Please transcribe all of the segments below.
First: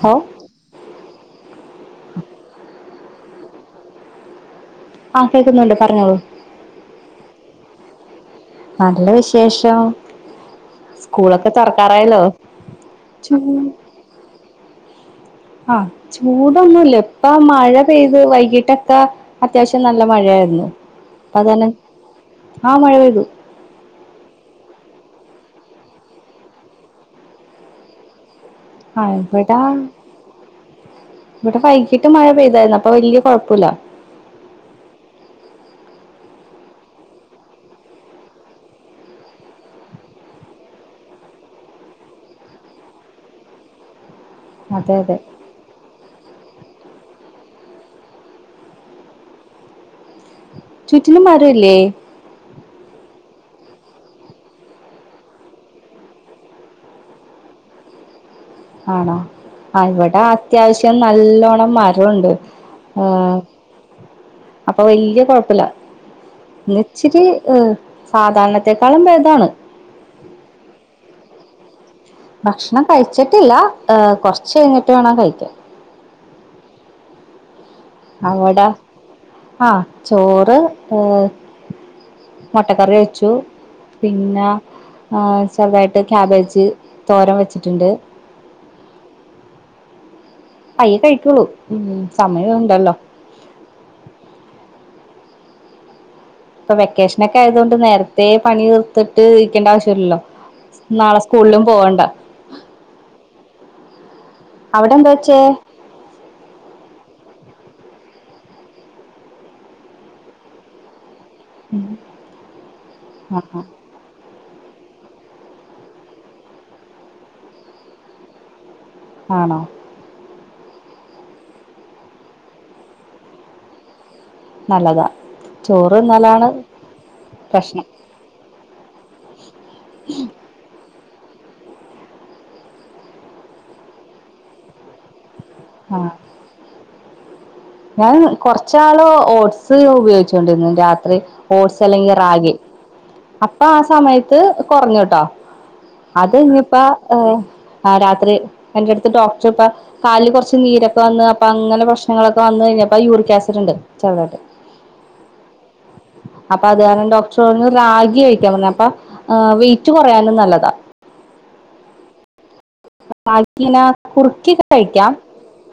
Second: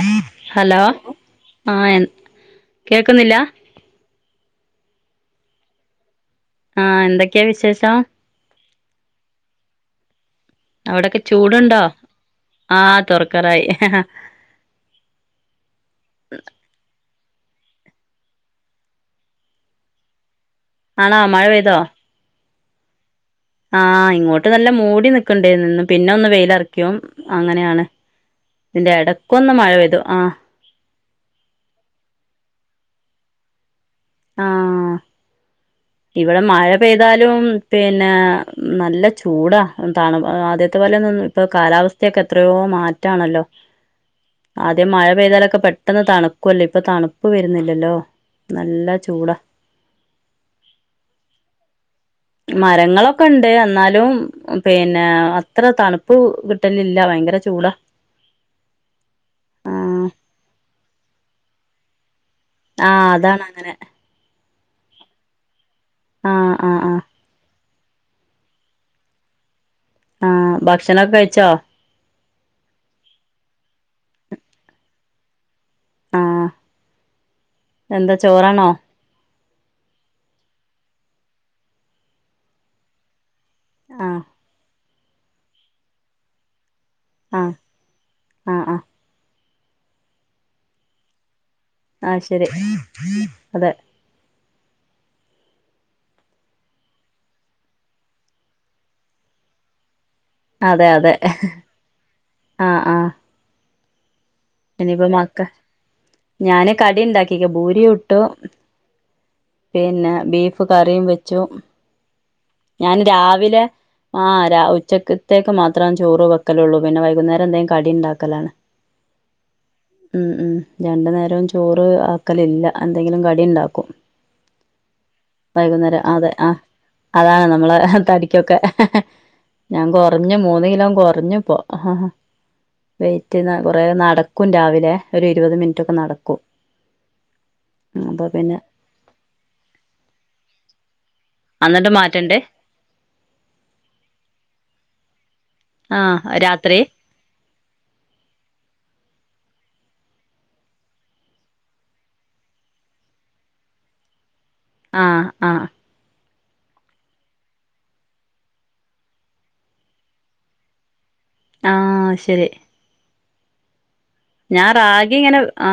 Hello hello ആ എന്ത കേക്കുന്നില്ല ആ കേക്കുന്നുണ്ട് പറഞ്ഞോളു ആ എന്തൊക്കെയാ വിശേഷം നല്ല വിശേഷം അവിടൊക്കെ സ്കൂളൊക്കെ ചൂട്ണ്ടോ തുറക്കാറായല്ലോ ആ ചൂ തൊറക്കാറായി ആ ചൂടൊന്നുംല്ല ഇപ്പ മഴ പെയ്ത് വൈകിട്ടൊക്കെ അത്യാവശ്യം നല്ല മഴയായിരുന്നു ആണൊ മഴ പെയ്തോ? ആഹ് മഴ പെയ്തു ആഹ് ഇങ്ങോട്ട് നല്ല മൂടി നിക്കുന്നുണ്ടായിന്നു പിന്നൊന്ന് വെയിലൊറയ്ക്കും അങ്ങനെയാണ് ഇതിന്റെ ആ ഇടക്കൊന്ന് ഇവിടാ മഴ പെയ്തു ആഹ് ഇവിടെ വൈകിട്ട് മഴ പെയ്തായിരുന്നു അപ്പൊ വല്ല്യാ കൊഴപ്പല്ല ആഹ് ഇവിടെ മഴ പെയ്താലും പിന്നെ നല്ല ചൂടാ തണ ആദ്യത്തെ പോലെന്ന ഇപ്പൊ കാലാവസ്ഥയൊക്കെ എത്രയോ മാറ്റാണല്ലോ ആദ്യം അതെ മഴ അതെ പെയ്താലൊക്കെ പെട്ടെന്ന് തണു ക്കുവല്ലേ ഇപ്പൊ തണുപ്പ് വരുന്നില്ലല്ലോ നല്ല ചൂടാ ചുറ്റിലും മരം ഇല്ലേ മരങ്ങളൊക്കെ ഇണ്ട് എന്നാലും പിന്നെ അത്ര തണുപ്പ് ക് ട്ടലില്ല ഭയങ്കര ചൂടാ ആണോ ആ ഇവ്ടെ അത്യാവശ്യം നല്ലോണ്ണം മരം ഇണ്ട് ആ അതാണ് അങ്ങനെ അപ്പ വല്ല്യ കൊഴപ്പല്ല ആ ആ ഇന്ന് ആ ച്ചിരി ഹ് സാധാരണത്തെക്കാളും ഭേദാണ് ആ ഭക്ഷണൊക്കെ കഴിച്ചോ ഭക്ഷണം കഴിച്ച്ട്ടില്ല ഹേ കൊർച്ച് കഴിഞ്ട്ട് വേണം കഴിക്കാൻ ആ എന്താ ചോറാണോ ആ ചോറ് ഉം മൊട്ടക്കറി വെച്ചു ആ പിനാ ആ ചെർതായ്ട്ട് ക്യാബേജ് തോരം ആ വെച്ചിട്ട്ണ്ട് ആ ആ പയ്യേ കഴിക്കോള്ളൂ ആ ശരി അതെ ഇപ്പം വെക്കേഷനൊക്കെ ആയതൊണ്ട് നേരത്തെ പണി തീർത്ത്ട്ട് ഇരിക്കേണ്ട ആവശ്യല്ലല്ലോ അതെ അതെ ആ ആ അവിടെ ഇനിപ്പോ എന്താ വെച്ചേ മക്ക ഞാന് കടി ഇണ്ടാക്കിക്കാ പൂരി ചുട്ടൂ. പിന്നെ ബീഫ് കറിയും വെ ഉം. ഞാന് രാവിലെ ആ ആ രാ ഉച്ചക്കത്തേക്ക് മാത്രം ചോറ് വെക്കലൊള്ളൂ പിന്നെ വൈകുന്നേരം എന്തേം കടി ഇണ്ടാക്കലാണ്. ആണോ ഉം ഉം. രണ്ടു നേരം ചോറ് ആക്കലില്ല എന്തെങ്കിലും കടി ഇണ്ടാക്കും. നല്ലതാ അതെ ആ ചോറ്ന്നാലാണ് അതാണ് നമ്മളെ തടിക്കൊക്കെ ഞാൻ കുറഞ്ഞു മൂന്ന് കിലോ ഞാൻ കുറഞ്ഞിപോ വെറ്റ് കൊറേ നടക്കും രാവിലെ ഒരു ഇരുപത് മിനിറ്റൊക്കെ ആഹ് നടക്കും ഞാൻ അപ്പൊ പിന്നെ കൊറച്ചാള് ഓട്സ് ഉപയോഗിച്ചോണ്ടിന്ന് രാ ത്രി ഓട്സ് അന്നിട്ട് അല്ലെങ്കിൽ മാറ്റണ്ടേ റാഗി അപ്പൊ ആ സമയത്ത് കുറഞ്ഞുട്ടോ ആ അത് ഇനിയിപ്പ രാത്രി രാത്രി എന്റെ അടുത്ത് ഡോക് പ്പ കാലിൽ കുറച്ച് നീരൊക്കെ വന്ന അപ്പ അങ്ങനെ പ്രശ്നങ്ങളൊ ഇപ്പ വു കഴിഞ്ഞപ്പപ്പോ യൂറിക് ആസിഡ് ഇണ്ട് ചെുതായിട്ട് ആ ആ അപ്പൊ അത് കാരണം ഡോക്ടർ പറഞ്ഞു റാഗി കഴിക്കാൻ പറഞ്ഞ അപ്പ വെയിറ്റ് കുറയാനും നല്ലതാ ആഹ് ശരി ബാക്കിന ഞാൻ റാഗി ഇങ്ങനെ ആ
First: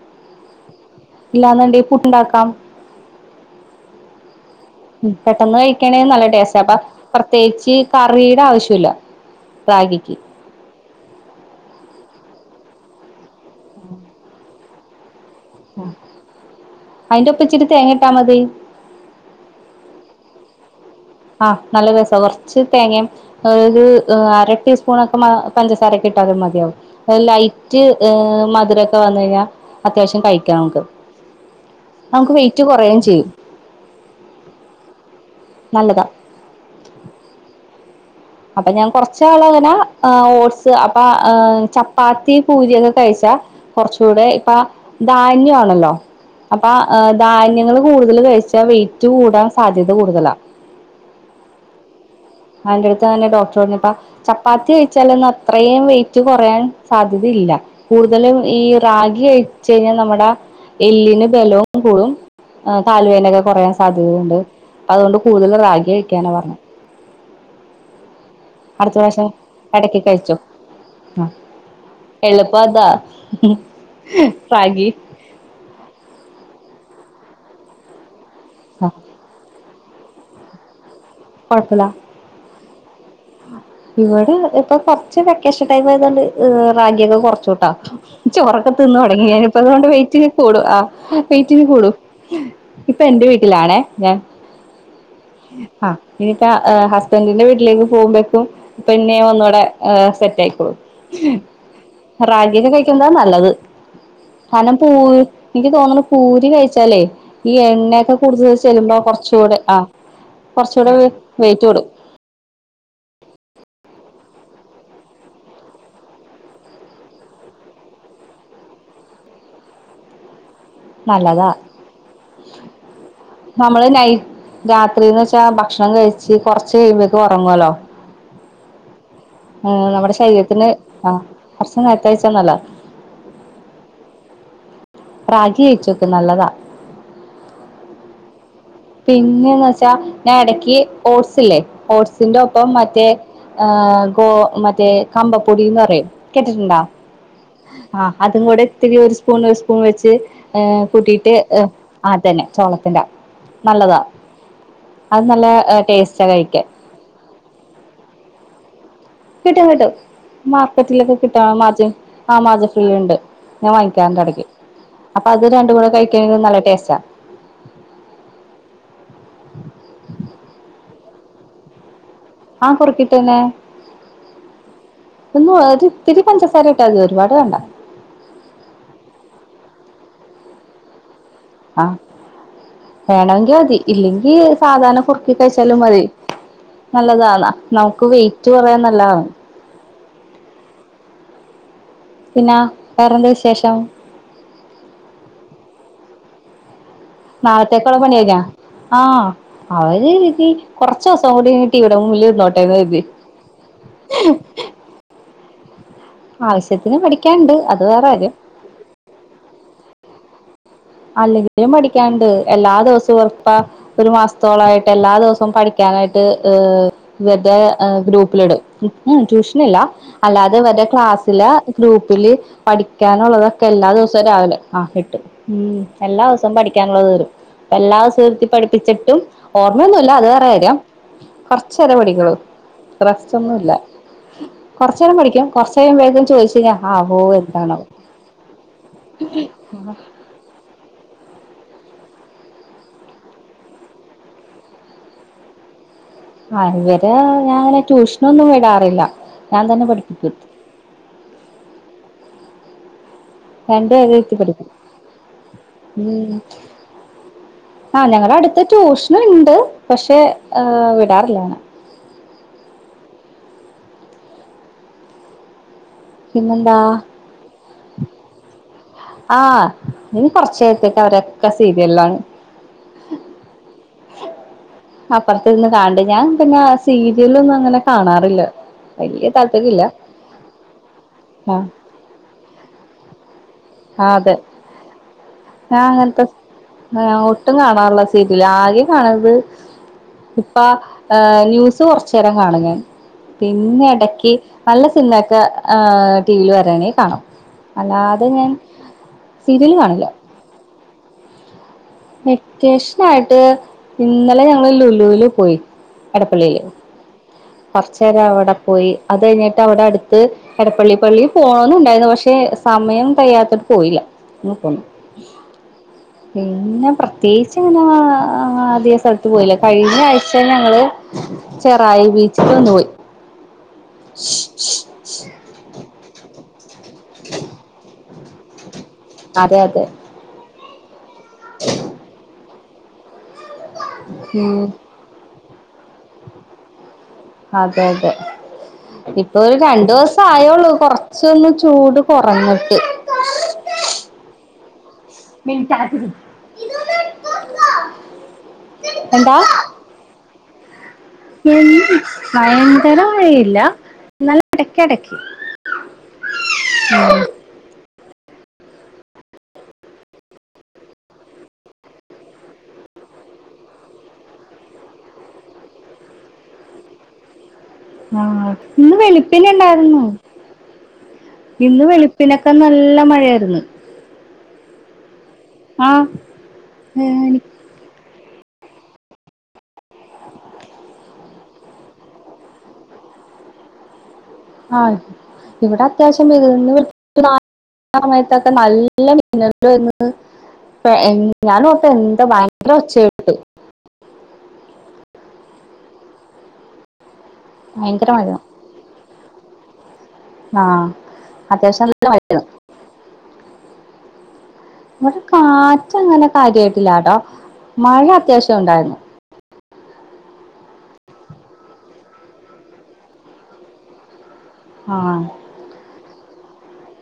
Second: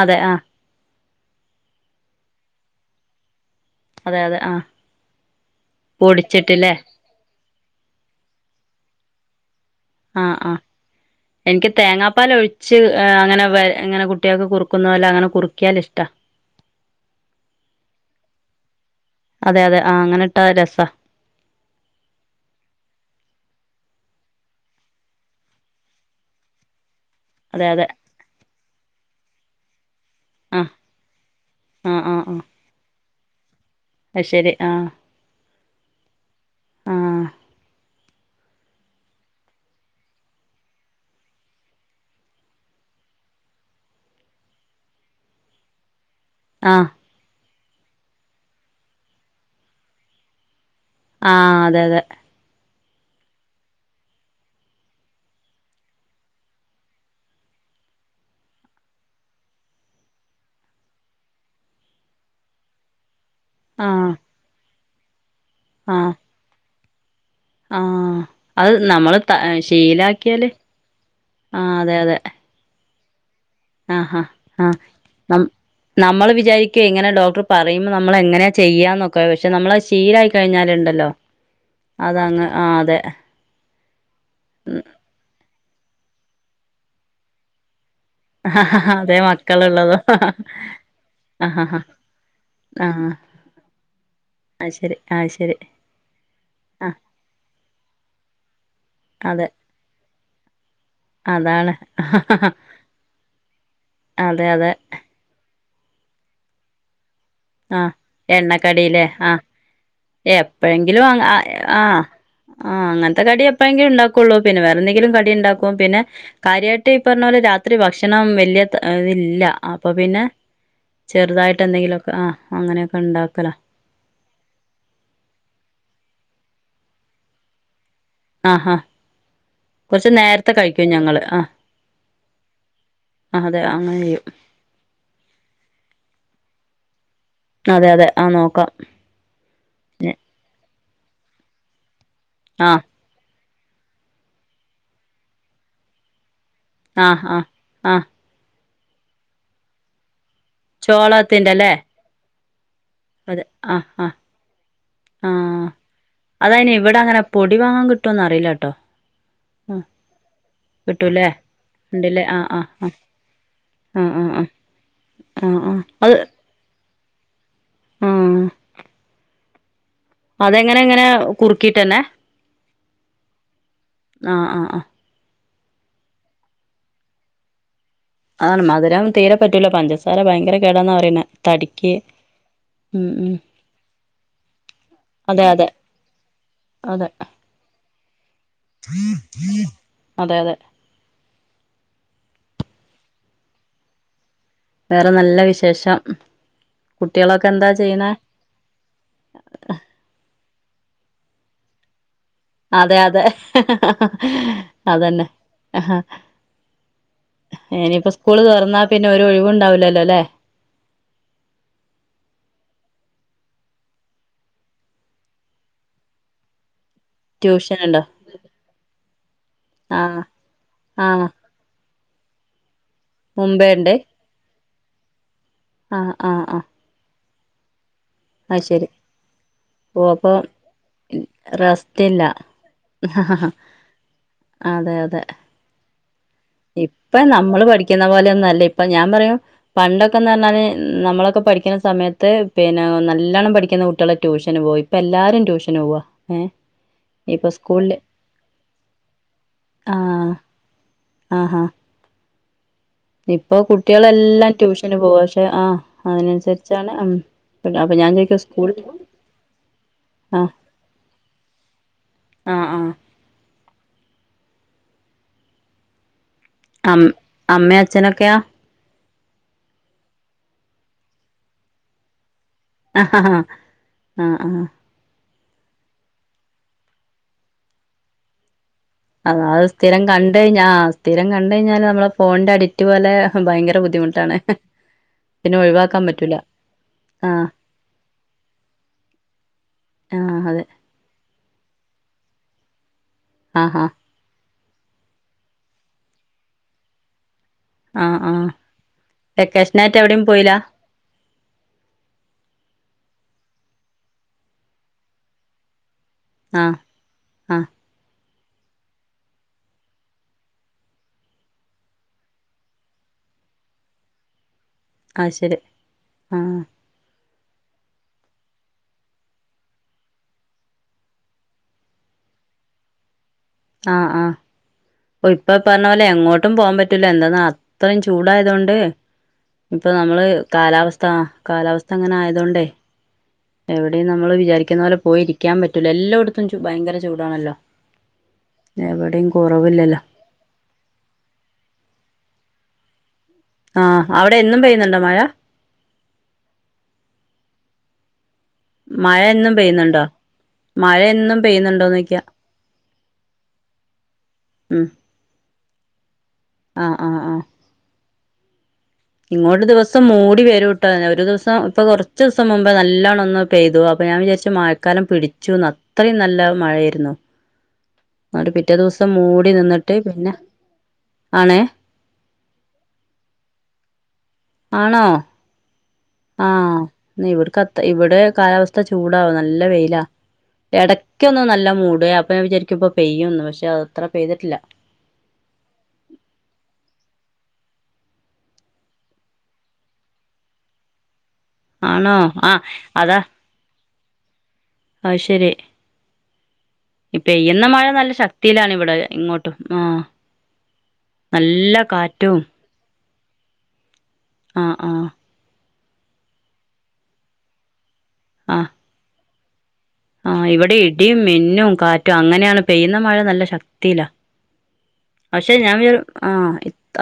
അതെ ആഹ് ഇല്ലാന്ന്ണ്ടേ ഫുഡുണ്ടാക്കാം അതെ അതെ ആ പെട്ടെന്ന് കഴിക്കണെ നല്ല ടേസ്റ്റ് പൊടിച്ചിട്ടില്ലേ അപ്പ ചേച്ചി കറിയുടെ ആവശ്യല്ല റാഗിക്ക് ആ ആ എനിക്ക് തേങ്ങാപ്പാല് ഒഴിച്ച് അങ്ങനെ ഇങ്ങനെ കുട്ടികൾക്ക് കുറുക്കുന്ന അല്ല അങ്ങനെ കുറുക്കിയാൽ ഇഷ്ടാ അയിന്റെ ഒപ്പ ഇച്ചിരി തേങ്ങട്ടാ മതി ആഹ് അങ്ങനെ ട്ടാ അത് രസ ആഹ് നല്ല രസ കുറച്ച് തേങ്ങയും ഒര് അര ടീസ്പൂൺ ഒക്കെ പഞ്ചസാര ഒക്കെ ഇട്ടാലും മതിയാവും അതെ ലൈറ്റ് അതെ മധുര ക്കെ വന്നായ്ഞ്ഞ അത്യാവശ്യം കഴിക്കാം ആ നമുക്ക് ആ ആ നമുക്ക് ആ വെയിറ്റ് കുറയും ചെയ്യും അത് ശരി ആ നല്ലതാ ആ അപ്പൊ ഞാൻ കൊറച്ച് നാള് അങ്ങനെ അ ഓട്സ് അപ്പ ചപ്പാത്തി പൂരി ഒക്കെ കഴിച്ചാ കുറച്ചുകൂടെ ഇപ്പ ധാന്യ ആണല്ലോ അപ്പൊ ആ ങ് ധാന്യങ്ങളും കൂടുതല് കഴിച്ചാ വെയിറ്റ് കൂടാൻ സാധ്യത കൂടുതലാ ആഹ് അതെ അതെ അ [unintelligible] ഇതാ തന്നെ ഡോക്ടർ പറഞ്ഞപ്പം ചപ്പാത്തി കഴിച്ചാലൊന്നും അത്രയും വെയിറ്റ് കുറയാൻ സാധ്യതയില്ല കൂടുതലും ഈ റാഗി കഴിച്ച് കഴിഞ്ഞാൽ നമ്മുടെ എല്ലിന് ബലവും കൂടും കാല് വേദനയൊക്കെ - കൊറയാൻ ആ സാധ്യതയുണ്ട് അതുകൊണ്ട്- കൂടുതലും റാഗി കഴിക്കാനാ പറഞ്ഞത് ആഹ് അത് അടുത്ത നമ്മള് പ്രാവശ്യം ത ഇടക്ക് കഴിച്ചോ ശീലക്കിയാല് ആ അതെ അതെ എളുപ്പം അതാ ആഹ് അഹ് ആ റാഗി നമ്മ് നമ്മള് വിചാരിക്കുവേ ഇങ്ങനെ ഡോക്ടറ് - പറയുന്ന നം മ്മളങ്ങെനെ ആ ചെയ്യാന്നൊക്കെ പക്ഷെ നമ്മളത് ശീലായി കഴിഞ്ഞാല്ണ്ടല്ലോ കൊഴപ്പല്ലാ ആ അതെ. ഇവടെ ഇപ്പൊ കൊർച് വെക്കേഷൻ ടൈമായത് കൊണ്ട് റാഗി ഒക്കെ കൊറച്ചൂട്ടോ ചോറൊക്കെ തിന്നു അതെ തുടങ്ങി [unintelligible] അതുകൊണ്ട് മക്കളുള്ളതോ വെയ്റ്റിനി കൂടും ആ ആ വെയ്റ്റിനി കൂടും ആ ഇപ്പ ആ എന്റെ വീട്ടിലാണേ ഞാൻ അത് ശരി അത് ശരി ആ ഇനിയിക്ക ആ ഹസ്ബൻഡിന്റെ വീട്ടിലേക്ക് പോകുമ്പേക്കും പിന്നെയും അതെ ഒന്നൂടെ സെറ്റ് ആയി അതാണ് [unintelligible] റാഗിയക്കെ കഴിക്കുന്താ നല്ലത് അതെ അതെ കനം പൂ എനിക്ക് തോന്നുണു പൂരി കഴിച്ചാലേ ഈ ആ എണ്ണയൊക്കെ കുടുത ചെല്ലുമ്പോ കുറച്ചുകൂടെ ആ കൊറച്ചുകൂടെ എപ്പോഴെങ്കിലും ആ വെയിറ്റ് ആ കൂടും അങ്ങൻ [unintelligible] കടി എപ്പോഴെങ്കിലും ഉണ്ടാക്കുള്ളൂ പിന്നെ വേറെ എന്തെങ്കിലും കടി ഉണ്ടാക്കും പിന്നെ കാര്യയിട്ട് ഈ പറഞ്ഞ പോലെ രാത്രി ഭക്ഷണം വലിയ ഇല്ല അപ്പൊ പിന്നെ നല്ലതാ ചെറുതായിട്ട് എന്തെങ്കിലുമൊക്കെ ആ അങ്ങനെയൊക്കെ ഉണ്ടാക്കല നമ്മള് നൈ രാത്രിന്ന് വെച്ചാ ഭക്ഷണം കഴിച്ച് കൊറച്ചു കഴിയുമ്പോക്ക ഉറങ്ങല്ലോ ആ ഹ ഉം നമ്മുടെ ശരീരത്തിന് ആ കുറച്ച നേരത്തെ കഴിച്ച നല്ല ആ അതെ അങ്ങനെ ചെയ്യും പ്രാജി അയിച്ചോക്ക് നല്ലതാ അതെ അതെ ആ നോക്കാം പിന്നെന്ന് വെച്ചാ ഞാൻ ഇടക്ക് ഓട്സ് ഇല്ലേ ഓട്സ് ഇതിന്റഒപ്പം ആ മറ്റെ ആ ഗോ മറ്റേ കമ്പപ്പൊടീന്ന് പറയും കേട്ടിട്ടുണ്ടാ ആ ആ ആ അതും കൂടെ ഇത്തിരി ഒരു സ്പൂൺ ഒരു സ്പൂൺ വെച്ച് ഏഹ് കൂട്ടിയിട്ട് ചോളത്തിന്റെല്ലേ ആതന്നെ ചോളത്തിന്റെ അതെ ആ നല്ലതാ ആ അത് ആ നല്ല ടേസ്റ്റാ കഴിക്കാൻ അതായിന് ഇവടെ അങ്ങനെ പൊടി വാങ്ങാൻ കിട്ടോന്ന് അറിയില്ലാട്ടോ കിട്ടും കിട്ടും മാർക്കറ്റിലൊക്കെ കിട്ടാ മാർജിൻ ഉണ്ടല്ലേ ആ ആഹ് ആഹ് മാർജിൻ ഫ്രീലിണ്ട്, ഞാൻ ആഹ് വാങ്ങിക്കാറിണ്ട് ആഹ് എടയ്ക്ക്, ആഹ് അപ്പൊ അത് ആഹ് ആഹ് രണ്ട് കൂടെ കഴിക്കാൻ നല്ല ടേ റ്റാ ഉം അതെങ്ങനെ എങ്ങനെ കുറുക്കീട്ടന്നെ ആഹ കുറക്കീട്ടന്നെ ആഹ് ആഹ് ആഹ് ഒന്ന് ഒരിത്തിരി പഞ്ചസാരായിട്ടാ മതി ഒരുപാട് വേണ്ട ആ മധുരം തീരെ പറ്റൂല പഞ്ചസാര ഭയങ്കര കേടാന്നാ പറയണെ ആഹ തടിക്ക് ഉം ഉം വേണമെങ്കിൽ മതി ഇല്ലെങ്കി സാധാരണ കുറുക്കി അതെ അതെ കഴിച്ചാലും മതി അതെ നല്ലതാണ് നമുക്ക് വെറ്റ് കുറയാ നല്ലതാണ് അതെ അതെ പിന്നാ വേറെന്താ വിശേഷം? വേറെ നല്ല വിശേഷം കുട്ടികളൊക്കെ എന്താ നാളത്തേക്കുള്ള ചെയ്യണെ പണി കയിഞ്ഞ ആഹ അവര് രീതി- കുറച്ച് ദിവസം കൂടി ഇവിടുംല് അതെ അതെ അതന്നെ ആഹ് ആവശ്യത്തിന് പഠിക്കാണ്ട് അത് വേറെ ഇനിയിപ്പോ കാര്യം. സ്കൂള് തുറന്നാ പിന്നെ ഒരു ഒഴിവും ഉണ്ടാവൂലല്ലോ അല്ലേ? അല്ലെങ്കിലും പഠിക്കാനണ്ട് എല്ലാ ദിവസവും ഉറപ്പ ഒരു മാസത്തോളായിട്ട് എല്ലാ ദിവസവും പഠിക്കാനായിട്ട് ഹ് ഇവരുടെ ട്യൂഷൻ ഉണ്ടോ ഗ്രൂപ്പിലിടും ഉം ട്യൂഷനില്ല ആഹ് അല്ലാതെ ഇവരുടെ ആഹ് ക്ലാസ്സിലെ ഗ്രൂപ്പ്- ല് പഠിക്കാനുള്ളതൊക്കെ മുമ്പേ എല്ലാ ഉണ്ട് ദിവസവും രാവിലെ പഠി - ആ കെട്ടും മ് ആഹ് എല്ലാ ആഹ് ദിവസവും ആഹ് പഠിക്കാനുള്ളത് തരും എല്ലാ- [unintelligible] നിർത്തി അത് ശരി പട്പ്പിച്ചിട്ടും ഓ ഓർമ്മയൊന്നുമില്ല അത് അപ്പൊ വേറെ കാര്യം കൊറച്ച് നേരമേ റെസ്റ്റില്ല പഠിക്കുള്ളൂ റെസ്റ്റ് ഒന്നുമില്ല കൊറച്ച് നേരം പഠിക്കും കൊറച്ച് നേരം വേ ഇപ്പ നമ്മള് പഠിക്കുന്ന പോലെയൊന്നും അല്ല ഇപ്പൊ ഞാൻ പറയും പണ്ടൊക്കെന്ന് പറഞ്ഞാല്- നമ്മളൊക്കെ പഠിക്കുന്ന സമയത്ത് പിന്നെ നല്ലവണ്ണം പഠിക്കുന്ന കുട്ടികള് ട്യൂഷന് പോയി ഇപ്പ എല്ലാരും ട്യൂഷന് പോവാ. ഏഹ് ആ ഇവരെ ഇപ്പൊ ഞാന് സ്കൂളില് ട്യൂഷനൊന്നും വിടാറില്ല ഞാൻ തന്നെ ആഹ് പഠിപ്പിക്കും. ആഹാ ഇപ്പൊ എന്റെ അനിയത്തി കുട്ടികളെല്ലാം പഠിക്കും ട്യൂഷന് പോവാ പക്ഷെ ആഹ് മ് അതിനനുസരിച്ചാണ് ഉം അപ്പൊ ആ ഞാൻ ഞങ്ങടെ ചോദിക്കും അടുത്ത് സ്കൂൾ ട്യൂഷന് ഇണ്ട് പക്ഷെ ആഹ് വിടാറില്ല ആ ആ പിന്നെന്താ അമ്മ് അമ്മേം അച്ഛനൊക്കെയൊ? ആഹ് ഇനി കൊറച്ച് നേരത്തേക്ക് അവരെക്ക സീരിയലിലാണ് അ ഹ ഹാ ആഹ് ആഹ് അപ്പറത്തിരുന്ന് കണണ് ണ്ട് ഞാൻ പിന്നെ സീരിയലൊന്നും അങ്ങനെ കാണാറില്ല വല്യ അതാ അത് താല്പര്യല്ല സ്ഥിരം കണ്ട് കഴിഞ്ഞ ആ സ്ഥിരം കണ്ട് ആ കഴിഞ്ഞാല് നമ്മള് ഫോണിന്റെ അഡിക്റ്റ് പോലെ- ഭയങ്കര ആ അതെ ബുദ്ധിമുട്ടാണ് പിന്നെ ഞാൻ ഒഴിവാക്കാൻ അങ്ങനത്തെ സ്‌ പറ്റൂല ആഹ് ഒട്ടും കാണാറില്ല സീരിയല് ആകെ കാണണത് ആഹ് ഇപ്പ അതെ ഏഹ് ന്യൂസ് കൊറച്ച് രം കാണും ഞാൻ പിന്നെ ആഹാ എടക്ക് നല്ല സിനിമയൊക്കെ ആ ടി വീല് വരെണേ കാണും ആഹ് അല്ലാതെ ആഹ് ഞാൻ സീരിയല് വെക്കേഷനായിട്ട് കാണൂല എവിടെയും പോയില്ല വെക്കേഷ് നായിട്ട് ഇന്നലെ ഞങ്ങള് ലുലുവില് പോയി എടപ്പള്ളിയില് ആഹ് ആഹ് കൊറച്ചേരം അവിട പോയി അത് കഴിഞ്ഞിട്ട് അവിടെ അടുത്ത് എടപ്പള്ളി പള്ളി പോണന്ന് ഉണ്ടായിരുന്നു പക്ഷെ സമയം കഴിയാത്തട്ത്ത് പോയില്ല [unintelligible] അത് ശരി ആഹ് പിന്ന പ്രെ പ്രത്യേകിച്ച് അങ്ങനെ ആ അധികം സ്ഥലത്ത് പോയില്ല കഴിഞ്ഞ ആഴ്ച ഞങ്ങള് ചെറായി ബീ ച്ചിക്ക് ഒന്ന് പോയി ആഹ് ആഹ് പ്പൊ ഇപ്പൊ പറഞ്ഞ പോലെ എങ്ങോട്ടും പോവാൻ പറ്റ് റ്റൂല എന്താന്ന് അത്രയും ചു ചൂടായതുകൊണ്ട് അതെ അതെ ഇപ്പൊ നമ്മള് കാലാവസ് ആ കാലാവസ്ഥ അങ്ങനെ ആയതുകൊണ്ടേ എവിടെയും നമ്മള് ഉം വിചാരിക്കുന്ന പോലെ പോയിരിക്കാൻ പറ്റൂല എല്ലോടത്തും ത്തും ഭയങ്കര ചൂടാണല്ലോ അതെ അതെ എവിടെയും ഇപ്പൊ ഒരു രണ്ടു കുറവില്ലല്ലോ ദിവസം ആയോള്ളൂ കൊറച്ചൊന്ന് ചൂട് കുറഞ്ഞു ട്ട് ആഹ് അവിടെ എന്നും പെ മിണ്ടാതിരി മഴ എന്നും പെയ്യുന്നുണ്ടോ മഴ എന്നും പെയ്യുന്നുണ്ടോ നോക്കിയാ കുറേ മഴയില്ല എന്നാലും ഇടക്ക് ഇടക്ക് ആഹ് ആഹ് ആഹ് ഇങ്ങോട്ട് ദിവസം മൂടി വരൂട്ടോെ ഒരു ദിവസം ഇങ്ങോട് ദിവസം മൂടി വരുട്ടോ ഒരു ദ്വസം പ്പോ കുറച്സംമുമ്പ് നല്ലവണ്ണം ഒന്ന് പെയ്തു അപ്പൊ ഞാൻ വിചാരിച്ചു മഴക്കാലം പിടിച്ചുന്ന് അത്രയും നല്ല മഴ ആായിരുന്നു ആഹ് ഇന്ന് വെളുപ്പിന് നിന്നിട്ട് ഇണ്ടായിരുന്നു പിന്നെ ആണേ ഇന്ന് വെളുപ്പിനൊക്കെ നല്ല മഴായിരുന്നു ആണോ ആഹ ഇവിട്ക്കത്ത ഇവിടെ കാലാവസ്ഥ ചൂടാവോ നല്ല പെയില ഇടക്കൊന്നും നല്ല മൂട അപ്പ വിചാരിക്കും ഇപ്പ പെയ്യന്ന്ന് പക്ഷെ അത്ര പെയ്തിട്ടില്ല ആഹ ഇവിടെ അത്യാവശ്യം പെയ്ത്കന്ന് സമയത്തൊക്കെ നല്ല മിന്നൽ വന്ന് [unintelligible] ആണോ ആഹ അതാ അയ്ശരി ഇപ്പെയ്യുന്ന മഴ നല്ല ശക്തിയിലാണ് ഇവിടെ ഇങ്ങോട്ടും ആഹ ആഹ് നല്ല അത്യാവശ്യം മഴ കാറ്റും ആ ആ ഇവടെ കാ റ്റ്അങ്ങനെ കാര്യമായിട്ടില്ലാട്ടോ മഴ ആ അത്യാവശ്യം ഉണ്ടായിരുന്നു ആ ഇവിടെ ഇടിയും മിന്നും കാറ്റും അങ്ങനെയാണ് പെയ്യുന്ന മഴ നല്ല ശക്തിയിലാ ആഹ് പക്ഷെ ഞാൻ വി ആഹ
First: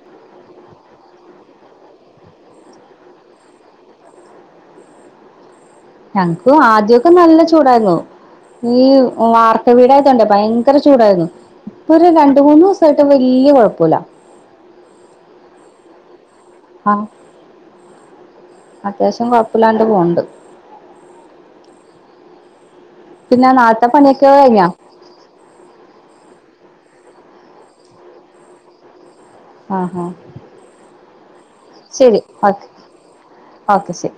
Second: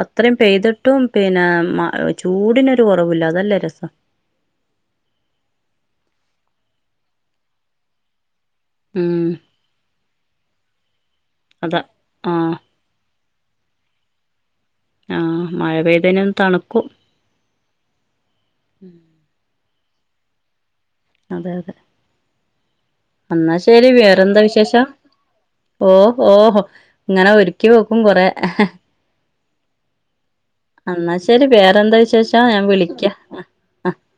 അത്രയും പെയ്തിട്ടും പിന്നെ ചൂടിനൊരു കുറവില്ല അതല്ലേ രസം ഞങ്ങക്ക് ആദ്യൊക്കെ നല്ല ചൂടായിരുന്നു ഈ ഉം വാർപ്പ് വീടായിത്ോണ്ടേ ഭയങ്കര ചൂടായിരുന്നു അതാ ഇപ്പൊ ഒരു ആ രണ്ട് മൂന്ന്ു ദിവസായിട്ട് വല്ിയ കൊഴപ്പില്ല അ [unintelligible] ആ അത്യാവശ്യം കൊഴപ്പില്ലാണ്ട് പോണ്ട് അതെ അതെ പിന്നെ എന്നാ ശരി നാളത്തെ പണിയൊക്കെ വേറെന്താ കഴിഞ്ഞോ വിശേഷം ഓ ഓഹോ ഇങ്ങനെ ഒരുക്കി വെക്കും കൊറെ ആ ഹാ ആന്നാ ശ ശരി വേറെന്താ വിശേഷം ഞാൻ വിളിക്ക ഓക്കെ ശരി